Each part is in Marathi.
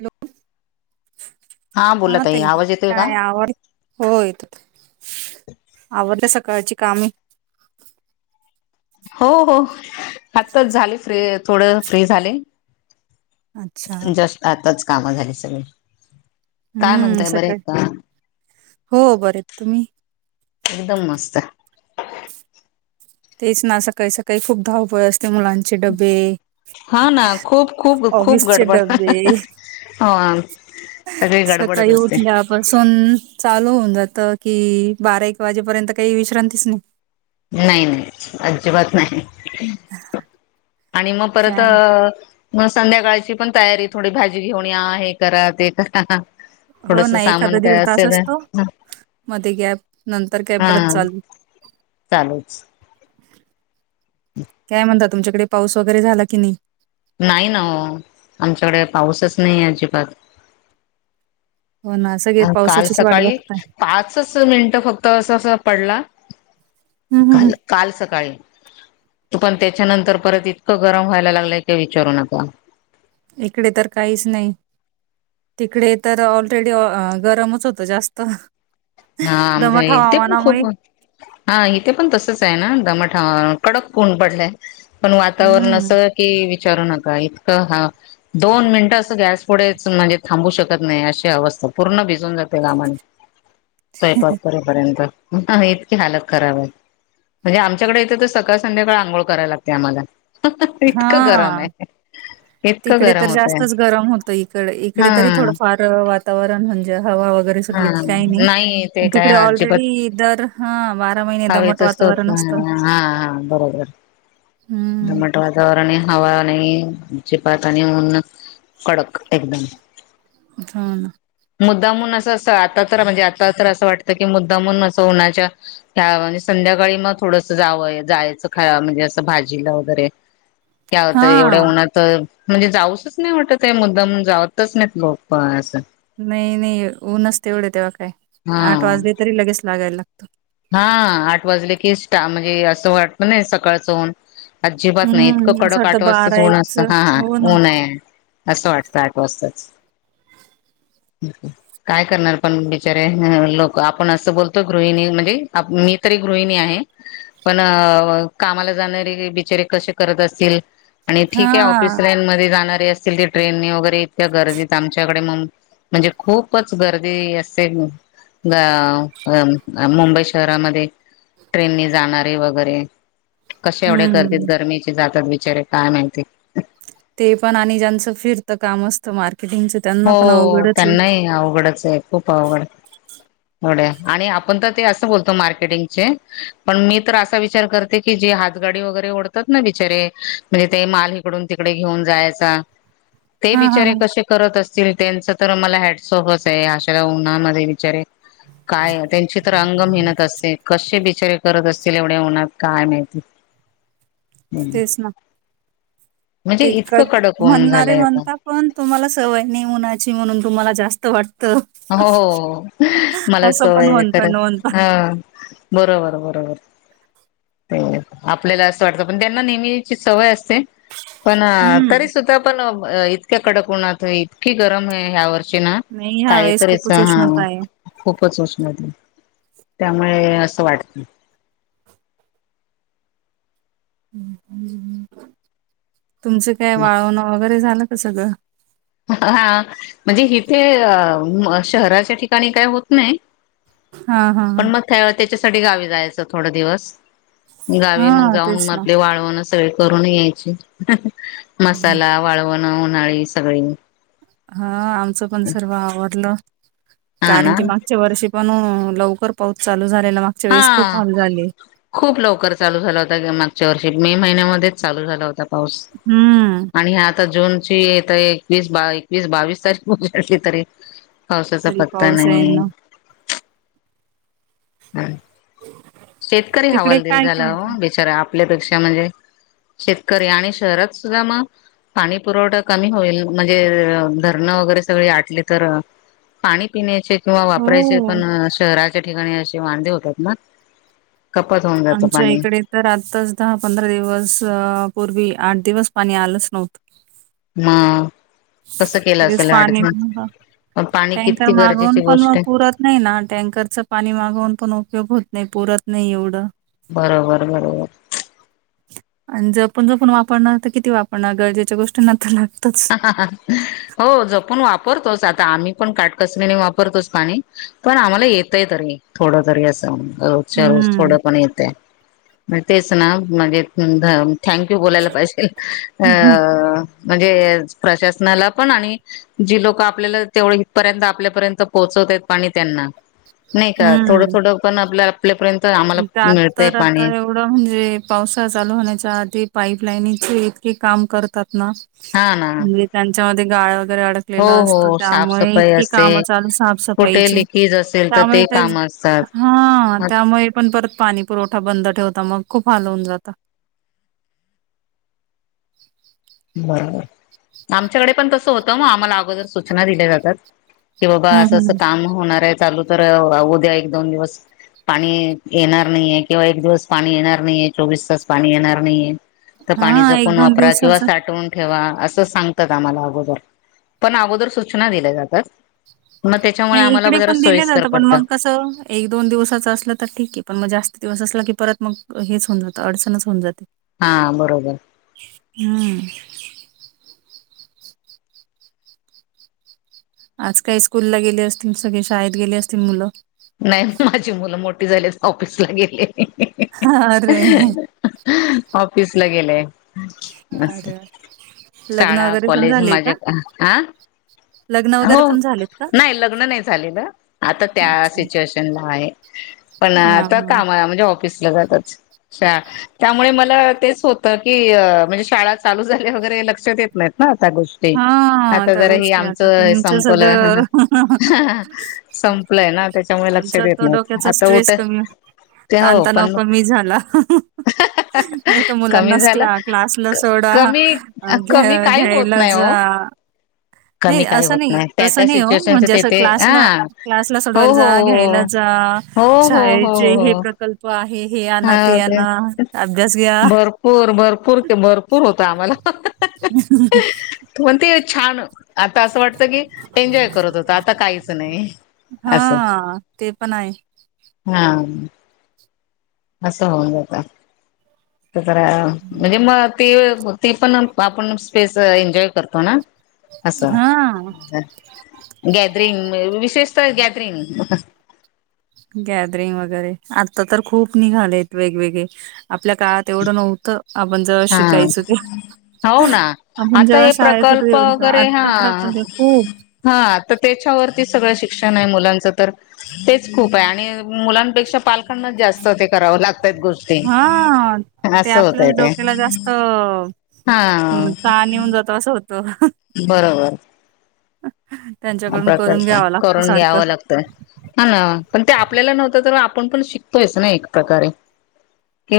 हॅलो बोला हा ताई आवाज येतोय का? काय आवरलं? होय आवरली सकाळची कामे. हो हो आत्ताच झाली फ्री थोड फ्री झाले. अच्छा जस्ट आताच कामं झाली सगळे काय हम्म म्हणताय बरं सकाळी आहेत का हो बरे तुम्ही एकदम मस्त तेच ना सकाळी सकाळी खूप धावपळ असते मुलां हा ना खूप खूप खूप ऑफिसचे गडबड डबे हो सगळी गडबडच असते बसून चालू होऊन जात कि बारा एक वाजेपर्यंत काही विश्रांतीच नाही नाही नाही अजिबात नाही आणि मग परत अ काय मग संध्याकाळची पण तयारी थोडी भाजी घेऊन या हे करा ते करा हो थोडस नाही सामान एखादा दीड काय तास असेल असतो मध्ये गॅपनंतर काय हा परत चालू चालूच काय म्हणता तुमच्याकडे पाऊस वगैरे झाला की नाही नाही ना ओ आमच्याकडे पाऊसच नाही अजिबात हो ना सगळे आणि काल पावसाचीच वाट सकाळी बघताय पाचच मिनटं फक्त अस अस पडला हम्म हम्म काल हम्म. काल सकाळी तू पण त्याच्यानंतर परत इतकं गरम व्हायला लागलंय काय विचारू नका इकडे तर काहीच नाही तिकडे तर ऑलरेडी गरमच होत जास्त हा आमच्या दमट इथे पण हवामानामुळे खूप हा इथे पण तसंच आहे ना दमट कडक ऊन पडलय पण वातावरण अस हम्म. की विचारू नका इतकं हा दोन मिनट अस गॅस पुढेच म्हणजे थांबू शकत नाही अशी अवस्था पूर्ण भिजून जाते घामाने स्वंयपाकरेपर्यंत ह इतकी हालत खराब आहे म्हणजे आमच्याकडे येथे तर सकाळ संध्याकाळ आंघोळ करायला लागते आम्हाला इतकं गरम हां. आहे इतकं तिकडे गरम तर होतय जास्तच गरम होतं इकडे इकडे हा तरी थोडंफार वातावरण म्हणजे हवा वगैरे हा सुटली की काही नाही तिकडे ऑलरेडी तर हवेचच तर हा हा बरोबर हम्म. दमट वाता वर आणि हवा आणि जिपाक आणि ऊन कडक एकदम ह मुद्दामून असं अस आता तर म्हणजे आता तर असं वाटतं की मुद्दामून असं उन्हाच्या ह म्हणजे संध्याकाळी मग थोडंसं जावंय जायचं खा म्हणजे असं भाजीला वगैरे काय होतंय एवढे हां. ऊनात तर म्हणजे जाऊचंच नाही वाटत मुद्दाम जावतच नाहीत लोक असं नाही नाही ऊनच एवढे तेव्हा काय हा आठ वाजले तरी लगेच लागायला लागतो हा आठ वाजले की स्टा म्हणजे असं वाटत नाही सकाळचं ऊन अजिबात नाही इतकं हम्म. असं कडक आठ वाटतं वाजतच ऊन असतं हा हो ना. ऊन आहे असं वाटतं आठ वाजताच काय करणार पण बिचारे लोक आपण असं बोलतो गृहिणी म्हणजे मी तरी गृहिणी आहे पण कामाला जाणारे बिचारे कसे करत असतील आणि ठीक आहे ऑफिस हां. लाईन मध्ये जाणारे असतील ती ट्रेनने वगैरे इतक्या गर्दीत आमच्याकडे म म्हणजे खूपच गर्दी असते मुंबई शहरामध्ये ट्रेनने जाणारे वगैरे कशा एवढ्या गर्दीत हम्म. गर्मीचे जातात बिचारे काय माहिती ते पण आणि ज्यांचं फिरतं काम असतं मार्केटिंगच हो त्यांनाही अवघडच आहे खूप अवघड ड्या आणि आपण तर ते असं बोलतो मार्केटिंगचे पण मी तर असा विचार करत की जी हातगाडी वगैरे ओढतात ना बिचारे म्हणजे ते माल हिकडून तिकडे घेऊन जायचा [inaudible] ते बिचारे हां. कसे करत असतील त्यांच तर मला हॅडसॉफच आहे आशा उन्हामध्ये बिचारे काय त्यांची तर अंग मेहनत असते कसे बिचारे करत असतील एवढ्या होणार काय माहिती तेच ना म्हणजे ते क इतकं कडक ऊन म्हणणारे झालंय आता म्हणता पण तुम्हाला सवयने उणायची म्हणून तुम्हाला जास्त वाट हो मला असं पण सवय ख म्हणता न म्हणता. ह बरोबर बरोबर आपल्याला असं वाटतं पण त्यांना नेहमीची सवय असते पण हम्म. तरी सुद्धा पण इतक्या कडक उन्हात इतकी गरम आहे ह्या वर्ष ना नाही ह्या काय वेळेस तरीच खूपच हा उष्णता आहे. खूपच उष्णते त्यामुळे असं वाटत तुमचं काय वाळवणं वगैरे झालं का सगळं हा म्हणजे इथे शहराच्या ठिकाणी काय होत नाही हा हा हा त्या त्याच्यासाठी गावी जायचं थोड दिवस गावी मग हां, जाऊन तेच म ना. आपले वाळवण स करून यायची मसाला वाळवण उन्हाळी सगळी हा आमचं पण सर्व आवरलं हा कारण ना की मग गच्या वर्षी पण लवकर पाऊस चालू झालेलाग हा खूप लवकर चालू झाला होता मागच्या वर्षी मे महिन्यामध्येच चालू झाला होता पाऊस हम्म आणि ह आता जून ची येत एकवीस एकवीस बावीस तारीखली तरी पावसाचा तरी पत्ता पाऊस नाहीये येईना. ह शेतकरी तिकडे हवालदल काय झाला करता? बिचारा आपल्यापेक्षा म्हणजे शेतकरी आणि शहरात सुद्धा मग पाणी पुरवठा कमी होईल म्हणजे धरणं वगैरे सगळी आटली तर पाणी पिण्याचे किंवा वापरायचे हो पण शहराच्या ठिकाणी असे वांदे होतात मग आमच्या इकडे तर आत्ताच दहा पंधरा दिवस पूर्वी आठ दिवस पाणी आलंच नव्हतं ह कसं केलं लगेच असेल पाणी अठधण पाणी टँकर किती मागवून गरजेची पण गोष्ट मग आहे पुरत नाही ना टँकरचं पाणी मागवून पण उपयोग होत नाही पुरत नाही एवढं बरोबर बरोबर आणि जपण जपून वापरण तर किती वापरणं गरजेच्या गोष्टींना आता लागतच हो जपून वापरतोच आता आम्ही पण काटकसरीने वापरतोच पाणी पण आम्हाला येतय तरी थोडं तरी असं म्हण रोजच्या रोज थोड हम्म. पण येतय म्हणज तेच ना म्हणजे थँकू बोलायला पाहिजे अ म्हणजे प्रशासनाला पण आणि जी लोक आपल्याला तेवढ इथपर्यंत आपल्यापर्यंत पोहोचवतायत पाणी त्यांना नाही का थोडं हम्म. थोडं पण आपल्या आपल्यापर्यंत आम्हाला मिळतय पाणी थोडा म्हणजे पावसा चालू होण्याच्या आधी पाईप लाईनचे इतके काम करतात ना हा ना म्हणजे त्यांच्यामध्ये गाळ वगैरे अड हो ले असतो हो त्यामुळे साफसफाई इतके असते काम चालू कुठे साफसफाईचे लिकेज असेल त्यामुळे ते तर काम असतात हा मग त्यामुळे पण परत पाणी पुरवठा बंद ठेवता मग खूप हलवून जात बरोबर आमच्याकडे पण तसं होतं मग आम्हाला अगोदर सूचना दिल्या जातात कि बाबा हं असं असं हं काम होणार आहे चालू तर होऊ द्या एक दोन दिवस पाणी येणार नाहीये किंवा एक दिवस पाणी येणार नाहीये चोवीस तास पाणी येणार नाहीये तर पाणीचा हा एक पण दोन वापरा किंवा दिवसाच सा साठवून ठेवा असं सांगतात आम्हाला अगोदर पण अगोदर सूचना दिल्या जातात मग त्याच्यामुळे नाही आम्हाला इकडे जरा पण दिले सोयीस्कर जात पण पडतं. मग कसं एक दोन दिवसाच असलं तर ठीक आहे पण मग जास्त दिवस असला की परत मग हेच होवून जातं अडचणच होऊन जाते हा बरोबर हम्म आज काही स्कूलला गेले असतील सगळे शाळेत गेले असतील मुलं नाही माझी मुलं मोठी झाली ऑफिसला गेली अरे ऑफिसला गेलाय अरे लग्न शाळा वगैरे पण कॉलेज झालेय माझ्या का हा लग्न वगैरे हो पण झालेत का? नाही लग्न नाही झालेलं आता त्या अच्छा सिच्युएशनला आहे पण हा आ हा काम म्हणजे ऑफिसला जातच त्यामुळे मला तेच होतं की म्हणजे शाळा चालू झाल्या वगैरे लक्षात येत नाहीत ना आ त्या गोष्टी हा आता त्या जरा ह गोष्टी आम आता तुमचं संपलं सगळं संपलंय ना त्याच्यामुळे लक्ष देत नाही त्याचा स्ट्रेस कमी ताण तणाव पण कमी झाला नाही तर कमी मुलांनाच झाला क्ला क्लासला सोडा कमी कमी घ काही होत घ्यायला नाही जा हो नाही कमी काही असं होत नाही त्या असं त्या नाही हो सिच्युएशनच म्हणजे असं तेथे क्लासला हा क्लासला हो सोडवायला जा घ्यायला हो जा हो हो हो शाळेचे हो हे हो प्रकल्प आहे हे आणा हा ते आणा अभ्यास घ्या पर भरपूर भरपूर होत आम्हाला ह [unintelligible] तोते छान आता असं वाटतं की एन्जॉय करत होत आता काहीच नाही असं हां, ते पण आहे हा असं होऊन जातं तररा म्हणजे मग ती ती पण आपण स्पेस एन्जॉय करतो ना असं हां, गॅदरिंग विशेषत गॅदरिंग गॅदरिंग वगैरे आता तर खूप निघालेत वेगवेगळे आपल्या काळात एवढं नव्हतं आपण ज हा शिकायचं ते हो ना आपण आता जेव्हा हे शाळेत होत प्रकल्प तेवढ वगैरे आत्ता हा प्रकल् आहे खूप हा तर त्याच्यावरती सगळं शिक्षण आहे मुलांचं तर तेच खूप आहे आणि मुलांपेक्षा पालखांनाच जास्त ते करावं लागत गोष्टी असं होतय ते त्याला जास्त हा हाऊन जातो असं होतो बरोबर अ हा हा प्रकल्प करून घ्याव लागतं हा ना पण ते आपल्याला नव्हतं तर आपण पण शिकतोयच ना एक प्रकारे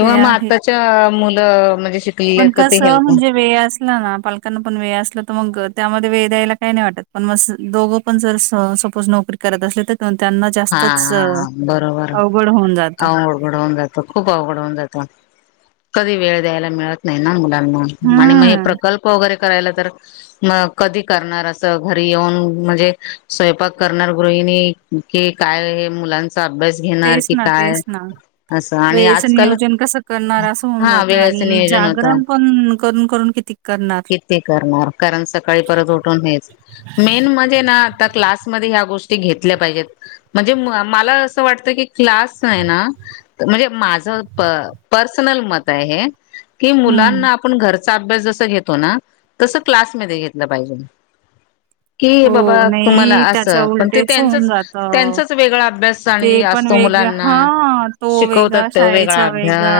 ते मग आहे. आताच्या मुलं म्हणजे श पण कस म्हणजे वेळ अस ना पालकांना पण वेळ असलं तर मग त्यामध्ये वेळ द्यायला काही नाही वाटत पण म दोघ ण जर सपोज नोकरी करत अस तर त्यांना हा जास्तच हा अवघड होऊन जात वघड होऊन जात खूप अवघड होऊन जात कधी वेळ द्यायला मिळत नाही ना मुला आणि मग हम्म प्रकल्प वगैरे करायला तर मग कधी करणार असं घरी येऊन म्हणजे स्वयंपाक करणार गृहिणी कि काय हे मुलांचा अभ्यास घेणार तेच की ना काय तेच ना असं आणि वेळेचं आजकाल नियोजन कसं करणार असं होऊन हा जात वेळेचं आणि नियोजन होतं जागरण पण करून करून किती करणार. किती करणार कारण सकाळी परत उठून हेच मेन म्हणजे ना आता क्लासमध्ये ह्या गोष्टी घेतल्या पाहिजेत म्हणजे मला असं वाटत कि क्लास आहे ना म्हणजे माझं प पर्सनल मत हाय हे, की हम्म मुलांना आ पण घरचा अभ्यास जस घेतो ना तस क्लासमध्ये घेतलं पाहिजे. कि बाबा हो तुम्हाला नाही त्याच्या असं पण ते उलटेच होऊन त्यांचच - - जातं. त्यांचाच वेगळा ते अभ्यासी पण असतो वेग मुलांना हा शिकवतात तो वेगळा - - वेगा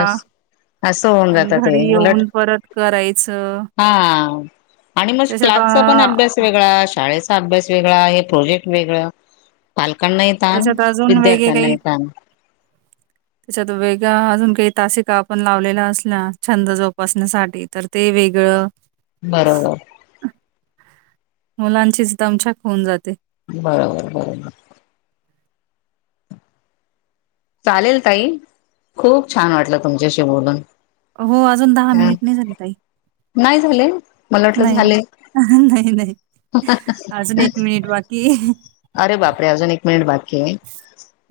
आणि घरी ते उलट येऊन परत करायचं. हा आणि म त्याच्यात क्लासचा पण अ, अभ्यास वेगळा. शाळेचा - - अभ्यास वेगळा हे प्रोजेक्ट वेगळ पालकांनाही तान, त्याच्यात अजून वेगळे काही विद्यार्थ्यांनाही ताण. [inaudible] त्याच्यात वेगा अजून काही तासिका आपण लावलेल्या असल्या छंद जोपासण्यासाठी तर ते वेगळं बरोबर. मुलांचीच तमच्याक ख होऊन जाते. बरबर. चालेल ताई. खूप छान वाटलं तुमच्याशी बोलून. हो. अजून दहा हा मिनिट नाही झाली ताई. नाही झाले मला वाटलं नाही, झाले नाही, नाही. अजुन एक मिनिट बाकी हाय. अरे बापरे! अजून एक मिनिट बाकी हाय.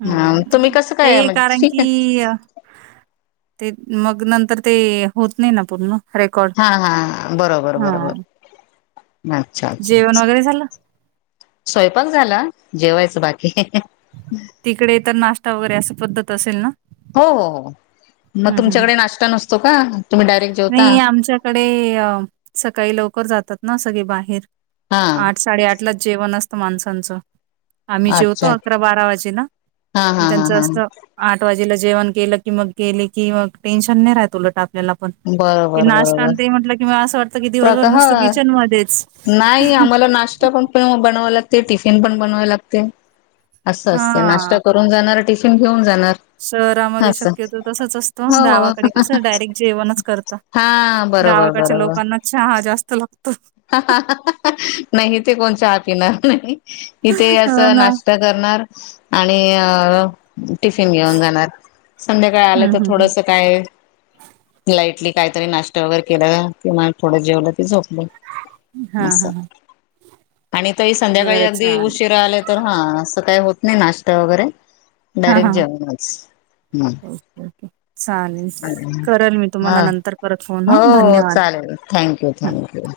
हं. तुम्ही कस ते कारण की कि ते मग नंतर ते होत नाही ना पूर्ण. रेकॉर्ड. हा. हा. बरोबर, बरोबर. हां, अच्छा, अच्छा. जेवण वगैरे झालं? स्वयंपाक झाला. जेवायच बाकी. तिकडे तर नाश्ता वगैरे असं पद्धत असेल ना? हो, हो, हो. मग हं, हं, हं. तुमच्याकडे नाश्ता नसतो का तुम्ही डायरेक्ट जेवता? कडे सकाळी लवकर जातात ना सगळी बाहेर हा आठ साडेआठ - - लाचं जेवण असतं माणसांचं. आम्ही जेवतो अच्छा अकरा बारा वाजे ना हा हा हा त्यांचं हा असं आठ वाजेला जेवण केलं की मग गेले की मग टेन्शन नाही राहत उलट आप आपल्याला पण ते बरोबर नाष्टा बरोबर अन ते म्हटलं कि असं वाट - - की दिवसभर प्रका हा नुस्त किचन मध्येच. नाही आम्हाला नाश्ता पण बनवाय लागते. टिफिन पण बनवाय लागते असं असते. नाश्ता हां. करून जाणार टिफीन घेऊन जाणार. शहरामध्ये असं शक्यतो तसच असत. हो हो गावाकडे कसं डायरेक्ट जेवणच करता. हा बरोबर गावाकडच्या बरोबर लोकांना चहा जास्त लागतो. नाही ते कोण च पिणार नाही इथे हो असं ना. नाश्ता - - करणार आणि अ टिफिन घेऊन जाणार. संध्याकाळी हं, आलं तर हं, हं. थोडस काय लाईटली काहीतरी नाश्ता वगैरे केला कि थोडं जेवलं की झोपलं - - हां, अस हां, हां. आणि तही संध्याकाळी बरं अगदी चालेल. उशीरा आले तर हा असं काय होत नाही नाश्ता वगैरे हा डायरेक्ट हा जेवणच. हम्म ओके ओके. चालेल. करेल मी तुम्हाला हा नंतर परत फोन हो हं हो धन्यवाद. चालेल थँक्यू, थँक्यू.